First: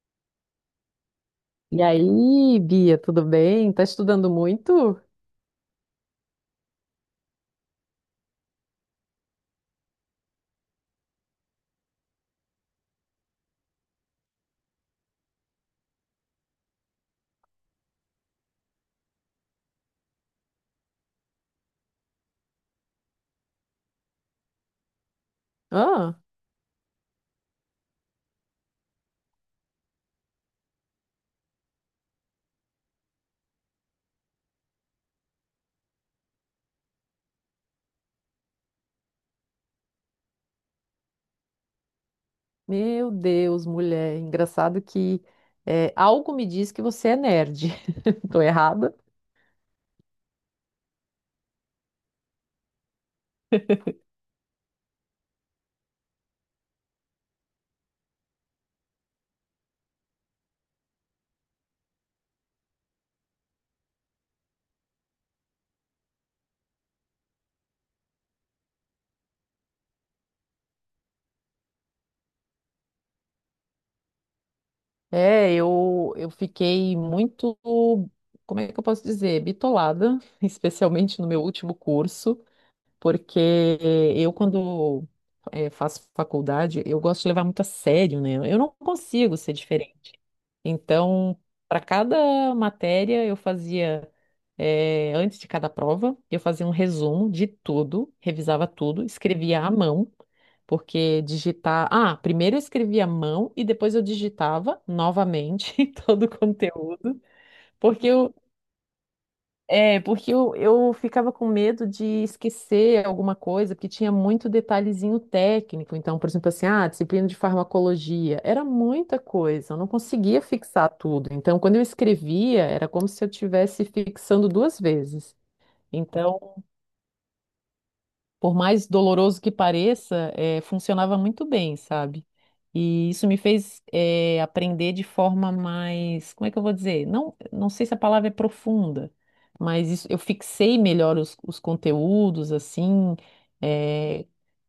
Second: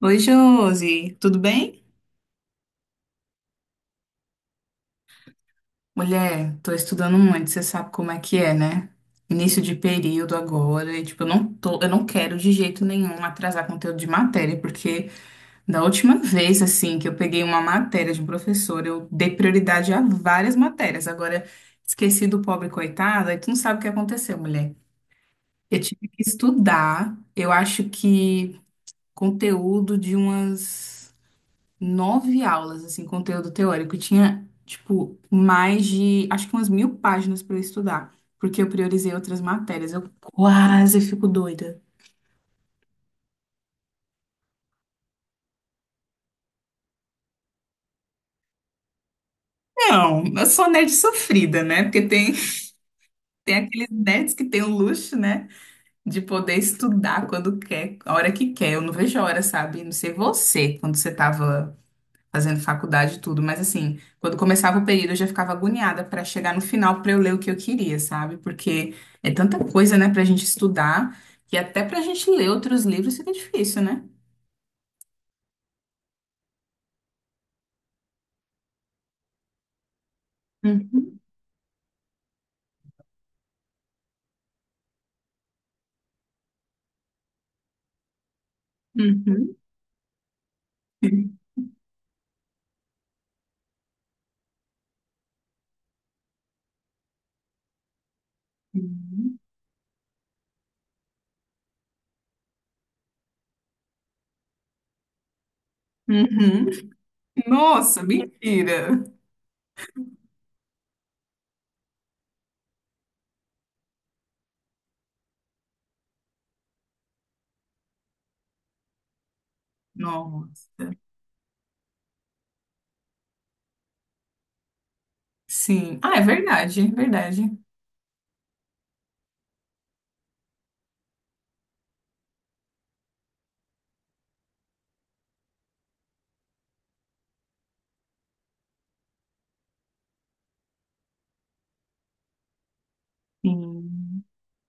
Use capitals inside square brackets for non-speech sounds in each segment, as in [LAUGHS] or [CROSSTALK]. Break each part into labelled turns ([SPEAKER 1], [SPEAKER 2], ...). [SPEAKER 1] Oi, Josi, tudo
[SPEAKER 2] E
[SPEAKER 1] bem?
[SPEAKER 2] aí, Bia, tudo bem? Tá estudando muito?
[SPEAKER 1] Mulher, tô estudando muito, você sabe como é que é, né? Início de período agora, e tipo, eu não quero de jeito nenhum atrasar conteúdo de matéria, porque da última vez, assim, que eu peguei uma matéria de um professor, eu dei prioridade a várias matérias. Agora, esqueci do pobre coitado, aí tu não sabe o que aconteceu, mulher. Eu tive
[SPEAKER 2] Ah,
[SPEAKER 1] que estudar, eu acho que conteúdo de umas. Nove aulas, assim, conteúdo teórico. E tinha, tipo, mais de, acho que umas 1.000 páginas para eu estudar, porque eu priorizei outras matérias. Eu quase fico doida.
[SPEAKER 2] meu Deus, mulher. Engraçado que algo me diz que você é nerd. [LAUGHS] Tô errada?
[SPEAKER 1] Não, eu sou nerd sofrida, né? Porque tem aqueles nerds que têm o luxo, né, de poder estudar quando quer, a hora que quer. Eu não vejo a hora, sabe? Não sei você, quando você tava fazendo faculdade e tudo, mas assim, quando começava o período eu já ficava agoniada para chegar no final para eu ler o que eu queria, sabe? Porque é tanta coisa, né, pra gente estudar, que até pra gente ler outros livros fica difícil, né?
[SPEAKER 2] É, eu fiquei muito, como é que eu posso dizer, bitolada, [LAUGHS]
[SPEAKER 1] Uhum,
[SPEAKER 2] especialmente no meu último curso. Porque quando faço faculdade, eu gosto de levar muito a sério, né? Eu não consigo ser
[SPEAKER 1] uhum,
[SPEAKER 2] diferente. Então, para cada matéria, antes de cada prova, eu fazia um resumo de tudo, revisava tudo,
[SPEAKER 1] uhum,
[SPEAKER 2] escrevia à mão, porque digitar. Ah, primeiro eu escrevia à mão e depois eu digitava novamente [LAUGHS] todo o
[SPEAKER 1] uhum.
[SPEAKER 2] conteúdo,
[SPEAKER 1] Nossa,
[SPEAKER 2] porque eu,
[SPEAKER 1] mentira!
[SPEAKER 2] porque eu ficava com medo de esquecer alguma coisa, porque tinha muito detalhezinho técnico. Então, por exemplo, assim, disciplina de farmacologia, era muita coisa, eu não conseguia fixar
[SPEAKER 1] Nossa.
[SPEAKER 2] tudo. Então, quando eu escrevia, era como se eu estivesse fixando duas vezes.
[SPEAKER 1] Sim. Ah, é
[SPEAKER 2] Então,
[SPEAKER 1] verdade, é verdade.
[SPEAKER 2] por mais doloroso que pareça, funcionava muito bem, sabe? E isso me fez, aprender de forma mais, como é que eu vou dizer? Não, não sei se a palavra é profunda, mas eu fixei melhor os conteúdos, assim,
[SPEAKER 1] Sim.
[SPEAKER 2] eh,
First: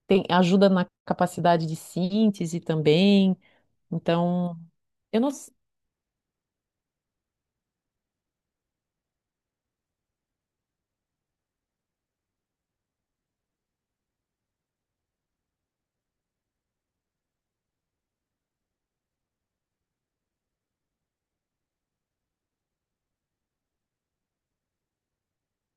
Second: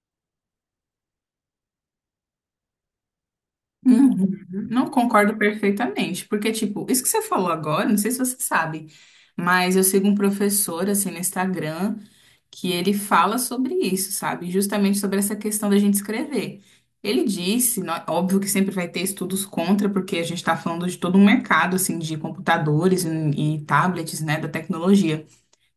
[SPEAKER 2] ajuda na capacidade de síntese também.
[SPEAKER 1] Uhum.
[SPEAKER 2] Então,
[SPEAKER 1] Não
[SPEAKER 2] eu não.
[SPEAKER 1] concordo perfeitamente, porque, tipo, isso que você falou agora, não sei se você sabe, mas eu sigo um professor, assim, no Instagram, que ele fala sobre isso, sabe? Justamente sobre essa questão da gente escrever. Ele disse, óbvio que sempre vai ter estudos contra, porque a gente está falando de todo um mercado, assim, de computadores e tablets, né, da tecnologia.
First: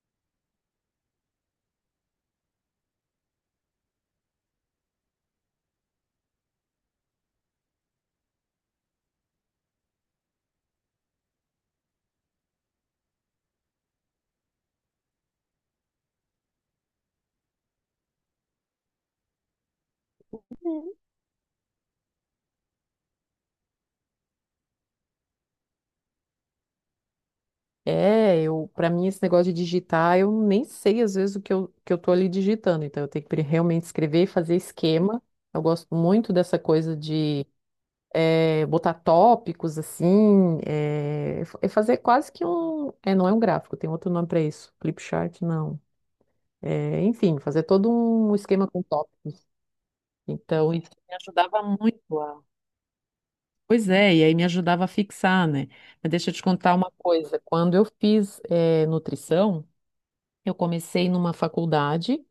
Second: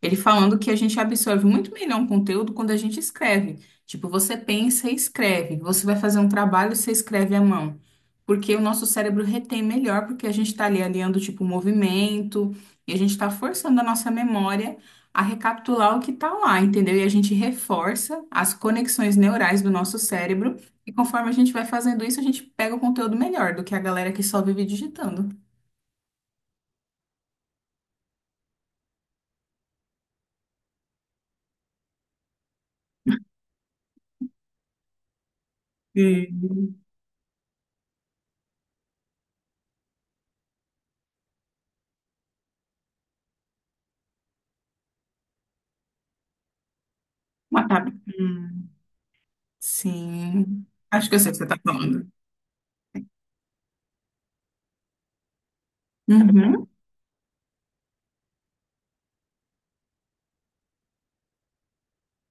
[SPEAKER 1] Ele falando que a gente absorve muito melhor um conteúdo quando a gente escreve. Tipo, você pensa e escreve. Você vai fazer um trabalho, você escreve à mão. Porque o nosso cérebro retém melhor, porque a gente está ali alinhando, tipo, o movimento, e a gente está forçando a nossa memória a recapitular o que está lá, entendeu? E a gente reforça as conexões neurais do nosso cérebro, e conforme a gente vai fazendo isso, a gente pega o conteúdo melhor do que a galera que só vive digitando.
[SPEAKER 2] Para mim esse negócio de digitar, eu nem sei às vezes que eu tô ali digitando, então eu tenho que realmente escrever e fazer esquema. Eu gosto muito dessa
[SPEAKER 1] Hum.
[SPEAKER 2] coisa de botar tópicos assim, é fazer quase que um, não é um gráfico, tem outro nome para isso, flipchart, não. É, enfim, fazer
[SPEAKER 1] Uma
[SPEAKER 2] todo
[SPEAKER 1] tab-
[SPEAKER 2] um esquema
[SPEAKER 1] Hum.
[SPEAKER 2] com tópicos.
[SPEAKER 1] Sim.
[SPEAKER 2] Então isso
[SPEAKER 1] Acho que
[SPEAKER 2] me
[SPEAKER 1] eu sei o que você está
[SPEAKER 2] ajudava muito
[SPEAKER 1] falando.
[SPEAKER 2] a. Pois é, e aí me ajudava a fixar, né? Mas deixa eu te
[SPEAKER 1] Uhum.
[SPEAKER 2] contar uma coisa. Quando eu fiz nutrição, eu comecei numa faculdade,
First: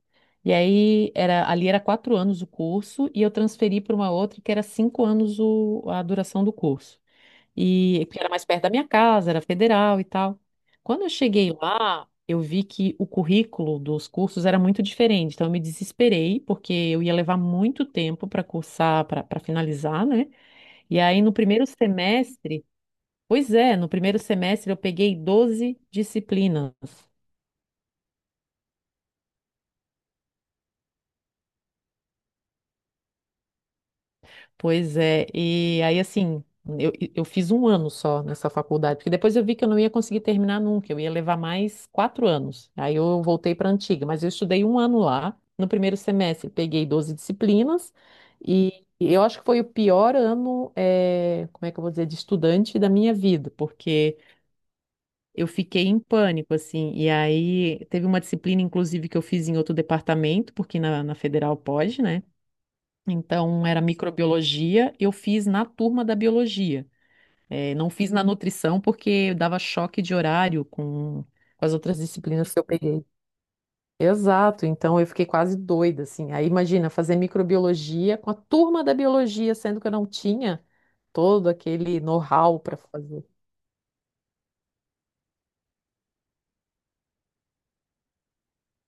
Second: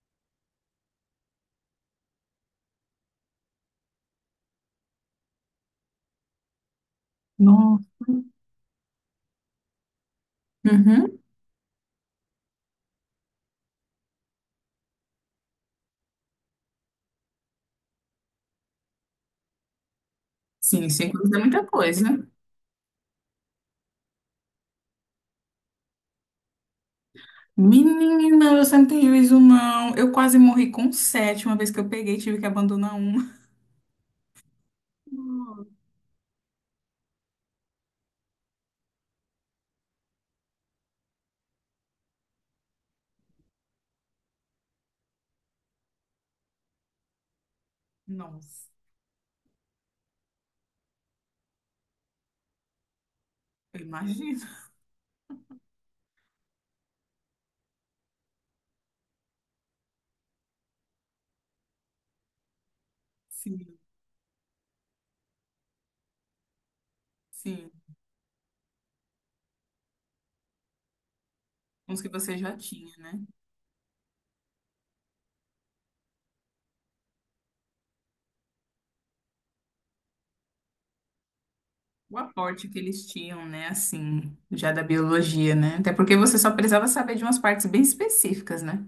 [SPEAKER 2] e aí ali era 4 anos o curso, e eu transferi para uma outra que era 5 anos a duração do curso.
[SPEAKER 1] Nossa.
[SPEAKER 2] E porque era mais perto da minha casa, era federal e tal. Quando eu
[SPEAKER 1] Uhum.
[SPEAKER 2] cheguei lá, eu vi que o currículo dos cursos era muito diferente, então eu me desesperei, porque eu ia levar muito tempo para cursar, para finalizar, né?
[SPEAKER 1] Sim,
[SPEAKER 2] E
[SPEAKER 1] cinco
[SPEAKER 2] aí
[SPEAKER 1] anos
[SPEAKER 2] no
[SPEAKER 1] é muita
[SPEAKER 2] primeiro
[SPEAKER 1] coisa.
[SPEAKER 2] semestre, pois é, no primeiro semestre eu peguei 12 disciplinas.
[SPEAKER 1] Menina, você não tem juízo, não. Eu quase morri com sete uma vez que eu peguei, tive que abandonar uma.
[SPEAKER 2] Pois é, e aí assim, eu fiz um ano só nessa faculdade, porque depois eu vi que eu não ia conseguir terminar nunca, eu ia levar mais 4 anos. Aí eu voltei para a antiga, mas eu estudei um ano lá, no primeiro semestre, peguei 12 disciplinas,
[SPEAKER 1] Nossa,
[SPEAKER 2] e eu acho que foi o pior ano, como é que eu vou dizer, de estudante da minha vida,
[SPEAKER 1] eu
[SPEAKER 2] porque
[SPEAKER 1] imagino.
[SPEAKER 2] eu fiquei em pânico, assim, e aí teve uma disciplina, inclusive, que eu fiz em outro departamento, porque na federal pode, né? Então,
[SPEAKER 1] Sim,
[SPEAKER 2] era microbiologia, eu fiz na turma da biologia.
[SPEAKER 1] sim.
[SPEAKER 2] Não fiz na nutrição porque dava choque de horário com as outras
[SPEAKER 1] Uns que você
[SPEAKER 2] disciplinas
[SPEAKER 1] já
[SPEAKER 2] que eu
[SPEAKER 1] tinha,
[SPEAKER 2] peguei.
[SPEAKER 1] né?
[SPEAKER 2] Exato, então eu fiquei quase doida, assim. Aí imagina fazer microbiologia com a turma da biologia, sendo que eu não tinha todo aquele
[SPEAKER 1] O
[SPEAKER 2] know-how
[SPEAKER 1] aporte
[SPEAKER 2] para
[SPEAKER 1] que eles
[SPEAKER 2] fazer.
[SPEAKER 1] tinham, né? Assim, já da biologia, né? Até porque você só precisava saber de umas partes bem específicas, né?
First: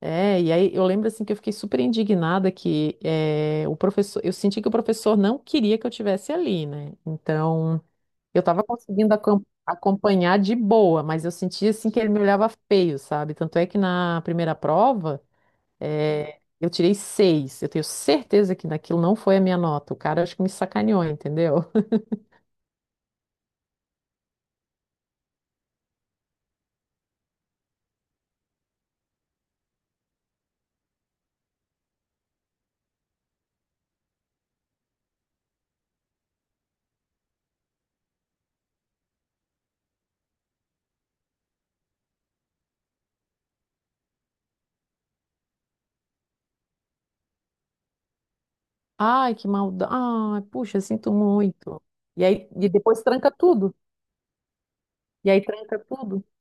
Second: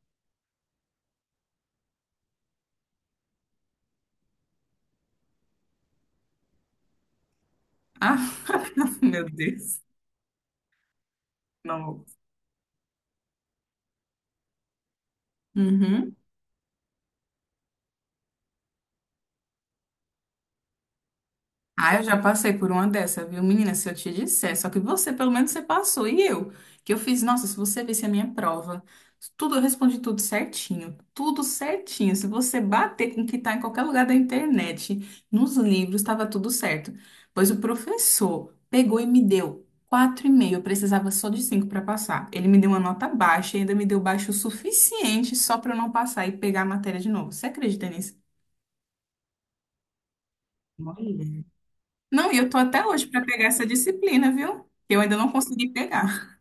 [SPEAKER 2] É, e aí eu lembro assim que eu fiquei super indignada que o professor, eu senti que o professor não queria que eu tivesse ali, né? Então,
[SPEAKER 1] Ah,
[SPEAKER 2] eu estava
[SPEAKER 1] [LAUGHS]
[SPEAKER 2] conseguindo
[SPEAKER 1] meu Deus.
[SPEAKER 2] acompanhar de boa, mas eu sentia assim que
[SPEAKER 1] Não.
[SPEAKER 2] ele me olhava feio, sabe? Tanto é que na primeira prova, eu tirei seis. Eu tenho certeza que naquilo não foi a minha nota. O cara acho que me sacaneou, entendeu?
[SPEAKER 1] Ah, eu já passei por uma dessa, viu, menina? Se eu te disser, só que você, pelo menos, você passou. E eu, que eu fiz, nossa, se você visse a minha prova, tudo, eu respondi tudo certinho, tudo certinho. Se você bater com o que tá em qualquer lugar da internet, nos livros, estava tudo certo. Pois o professor pegou e me deu 4,5, eu precisava só de 5 para passar. Ele me deu uma nota baixa e ainda me deu baixo o suficiente só para eu não passar e pegar a matéria de novo. Você acredita nisso?
[SPEAKER 2] Ai, que maldade. Ai, puxa, sinto
[SPEAKER 1] Olha.
[SPEAKER 2] muito. E
[SPEAKER 1] Não, e
[SPEAKER 2] aí,
[SPEAKER 1] eu tô
[SPEAKER 2] e
[SPEAKER 1] até
[SPEAKER 2] depois
[SPEAKER 1] hoje para
[SPEAKER 2] tranca
[SPEAKER 1] pegar essa
[SPEAKER 2] tudo.
[SPEAKER 1] disciplina, viu? Que eu ainda
[SPEAKER 2] E
[SPEAKER 1] não
[SPEAKER 2] aí
[SPEAKER 1] consegui
[SPEAKER 2] tranca tudo.
[SPEAKER 1] pegar.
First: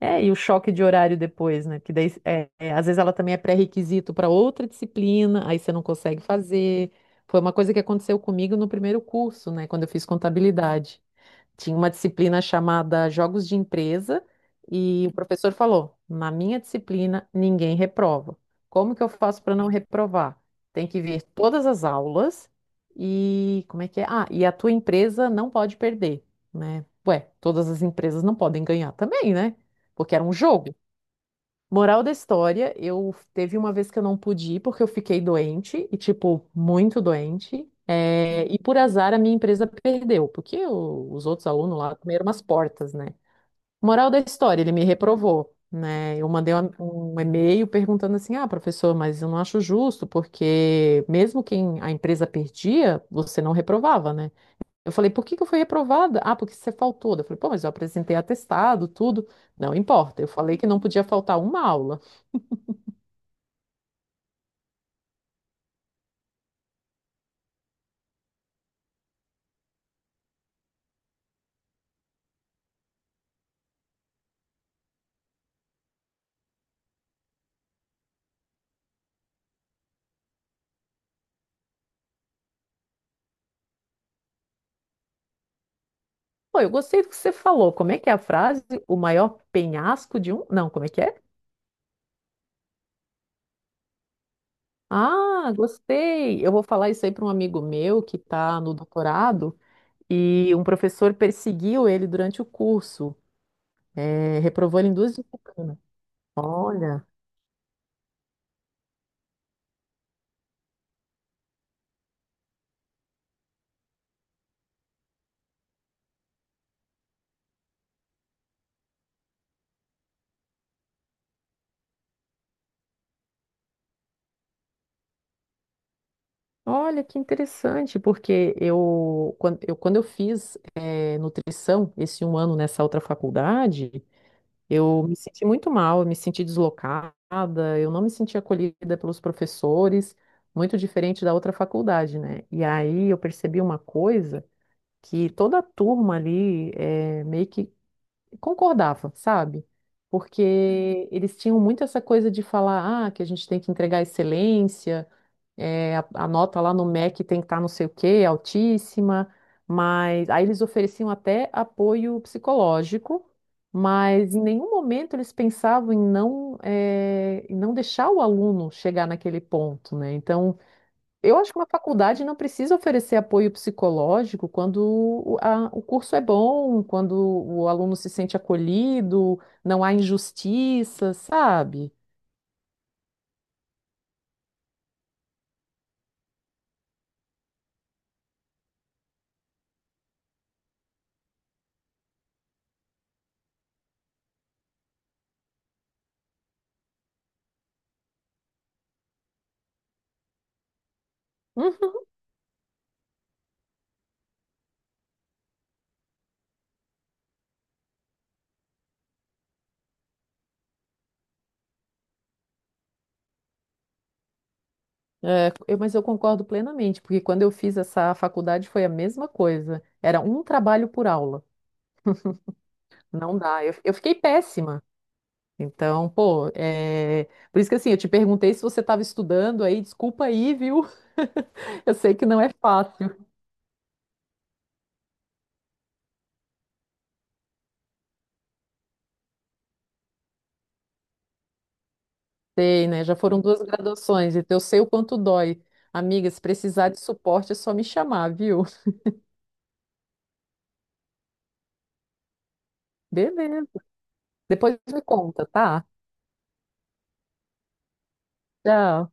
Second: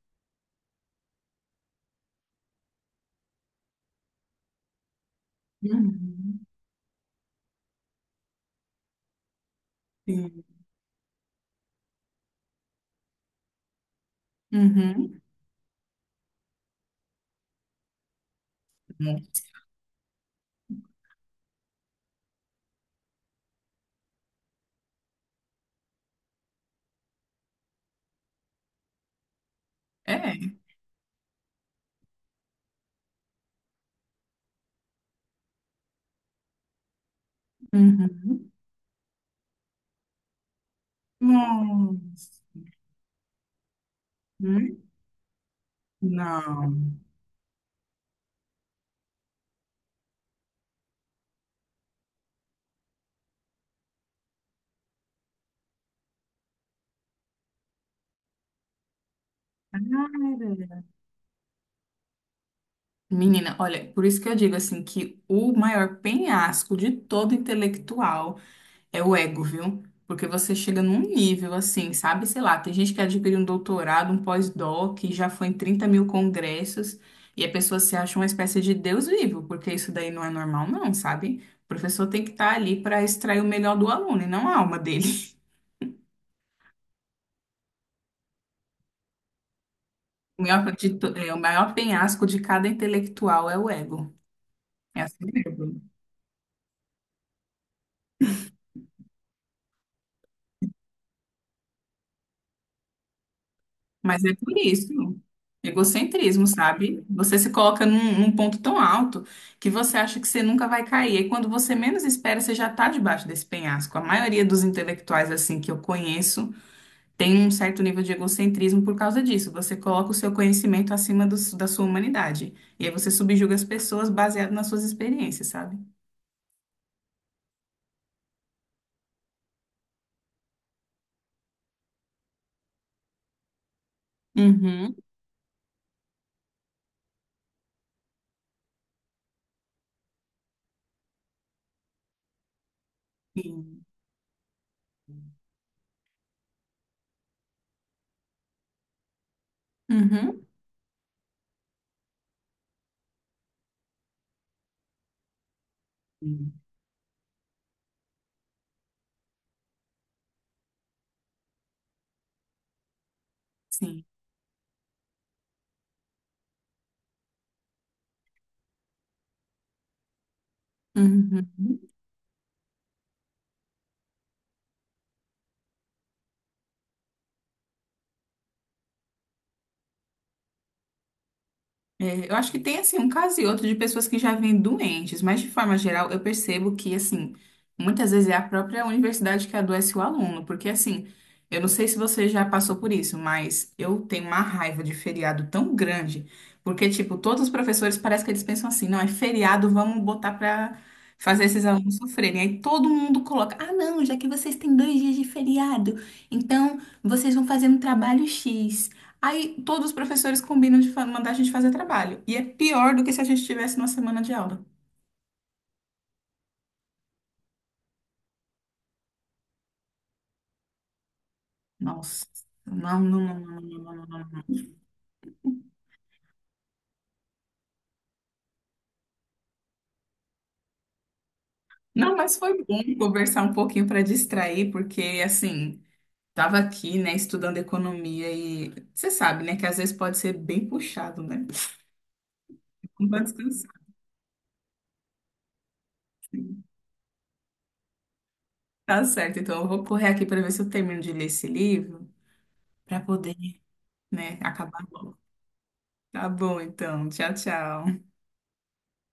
[SPEAKER 2] É, e o choque de horário depois, né? Que daí, às vezes ela também é pré-requisito para outra disciplina, aí você não consegue
[SPEAKER 1] Uhum.
[SPEAKER 2] fazer. Foi uma coisa que aconteceu comigo no primeiro curso, né? Quando eu fiz
[SPEAKER 1] Sim.
[SPEAKER 2] contabilidade. Tinha uma disciplina chamada Jogos de Empresa e o
[SPEAKER 1] Uhum.
[SPEAKER 2] professor falou: na minha disciplina ninguém reprova. Como que eu faço para não reprovar? Tem que ver todas as aulas e como é que é? Ah, e a tua empresa não pode perder, né? Ué, todas as empresas não podem ganhar também, né? Porque era um
[SPEAKER 1] É.
[SPEAKER 2] jogo. Moral da história, eu teve uma vez que eu não pude ir porque eu fiquei doente, e tipo, muito doente. é,
[SPEAKER 1] Uhum.
[SPEAKER 2] e por azar a minha empresa perdeu, porque os outros alunos lá comeram umas
[SPEAKER 1] Nossa.
[SPEAKER 2] portas, né? Moral da história, ele me
[SPEAKER 1] Hum?
[SPEAKER 2] reprovou, né? Eu mandei
[SPEAKER 1] Não.
[SPEAKER 2] um e-mail perguntando assim: ah, professor, mas eu não acho justo, porque mesmo quem a empresa perdia, você não reprovava, né? Eu falei: por que que eu fui reprovada? Ah, porque você faltou. Eu falei: pô, mas eu apresentei atestado, tudo. Não importa, eu falei que não
[SPEAKER 1] Cara.
[SPEAKER 2] podia faltar uma aula.
[SPEAKER 1] Menina, olha, por isso que eu digo assim que o maior penhasco de todo intelectual é o ego, viu? Porque você chega num nível assim, sabe? Sei lá, tem gente que adquiriu um doutorado, um pós-doc, e já foi em 30.000 congressos, e a pessoa se acha uma espécie de Deus vivo, porque isso daí não é normal, não, sabe? O professor tem que estar ali para extrair o melhor do aluno e não a alma dele. [LAUGHS]
[SPEAKER 2] Pô, eu gostei do que você falou. Como é que é a frase? O maior penhasco de
[SPEAKER 1] O
[SPEAKER 2] um.
[SPEAKER 1] maior,
[SPEAKER 2] Não, como é que é?
[SPEAKER 1] é, o maior penhasco de cada intelectual é o ego. É assim
[SPEAKER 2] Ah,
[SPEAKER 1] mesmo.
[SPEAKER 2] gostei. Eu vou falar isso aí para um amigo meu que está no doutorado e um professor perseguiu ele durante o curso.
[SPEAKER 1] Mas é
[SPEAKER 2] É,
[SPEAKER 1] por
[SPEAKER 2] reprovou
[SPEAKER 1] isso,
[SPEAKER 2] ele em duas disciplinas.
[SPEAKER 1] egocentrismo, sabe?
[SPEAKER 2] Olha,
[SPEAKER 1] Você se coloca num ponto tão alto que você acha que você nunca vai cair. E quando você menos espera, você já está debaixo desse penhasco. A maioria dos intelectuais, assim, que eu conheço, tem um certo nível de egocentrismo por causa disso. Você coloca o seu conhecimento acima do da sua humanidade. E aí você subjuga as pessoas baseado nas suas experiências, sabe?
[SPEAKER 2] olha que interessante, porque quando eu fiz nutrição esse um ano nessa outra faculdade.
[SPEAKER 1] Uhum.
[SPEAKER 2] Eu me senti muito mal, eu me senti deslocada, eu não me senti acolhida pelos professores, muito diferente da outra faculdade, né? E aí eu percebi uma
[SPEAKER 1] Sim.
[SPEAKER 2] coisa que toda a turma ali meio que concordava, sabe?
[SPEAKER 1] Uhum.
[SPEAKER 2] Porque eles tinham muito essa coisa de falar, ah, que a gente tem que entregar excelência, a nota lá no MEC tem que estar não sei o quê, altíssima, mas aí eles ofereciam até apoio psicológico,
[SPEAKER 1] Sim.
[SPEAKER 2] mas em nenhum momento eles pensavam em não, em não deixar o aluno chegar naquele ponto, né? Então, eu acho que uma
[SPEAKER 1] Uhum.
[SPEAKER 2] faculdade não precisa oferecer apoio psicológico quando o curso é bom, quando o aluno se sente acolhido, não há injustiça, sabe?
[SPEAKER 1] É, eu acho que tem assim um caso e outro de pessoas que já vêm doentes, mas de forma geral eu percebo que assim muitas vezes é a própria universidade que adoece o aluno, porque assim eu não sei se você já passou por isso, mas eu tenho uma raiva de feriado tão grande, porque tipo todos os professores parece que eles pensam assim, não é feriado, vamos botar pra fazer esses alunos
[SPEAKER 2] Uhum.
[SPEAKER 1] sofrerem. Aí todo mundo coloca, ah não, já que vocês têm 2 dias de feriado, então vocês vão fazer um trabalho X. Aí todos os professores combinam mandar a gente fazer trabalho. E é pior do que se a gente tivesse uma semana de aula.
[SPEAKER 2] É, mas eu concordo plenamente, porque quando eu fiz essa faculdade foi a mesma coisa. Era um trabalho por aula.
[SPEAKER 1] Nossa. Não, não,
[SPEAKER 2] Não
[SPEAKER 1] não,
[SPEAKER 2] dá. Eu,
[SPEAKER 1] não,
[SPEAKER 2] eu
[SPEAKER 1] não,
[SPEAKER 2] fiquei
[SPEAKER 1] não, não.
[SPEAKER 2] péssima. Então, pô, por isso que assim, eu te perguntei se você estava estudando aí, desculpa aí, viu? [LAUGHS] Eu
[SPEAKER 1] Não,
[SPEAKER 2] sei
[SPEAKER 1] não,
[SPEAKER 2] que
[SPEAKER 1] mas
[SPEAKER 2] não é
[SPEAKER 1] foi bom
[SPEAKER 2] fácil.
[SPEAKER 1] conversar um pouquinho para distrair, porque assim, tava aqui, né, estudando economia e você sabe, né, que às vezes pode ser bem puxado, né?
[SPEAKER 2] Sei,
[SPEAKER 1] [LAUGHS]
[SPEAKER 2] né?
[SPEAKER 1] Não
[SPEAKER 2] Já
[SPEAKER 1] vai
[SPEAKER 2] foram duas
[SPEAKER 1] descansar.
[SPEAKER 2] graduações, então eu sei o quanto dói. Amiga, se precisar de suporte é só me chamar, viu? [LAUGHS]
[SPEAKER 1] Tá certo, então eu vou correr aqui para ver se eu termino de ler esse livro para poder,
[SPEAKER 2] Beleza.
[SPEAKER 1] né,
[SPEAKER 2] Depois
[SPEAKER 1] acabar
[SPEAKER 2] me
[SPEAKER 1] logo.
[SPEAKER 2] conta, tá?
[SPEAKER 1] Tá bom, então. Tchau, tchau.
[SPEAKER 2] Tchau.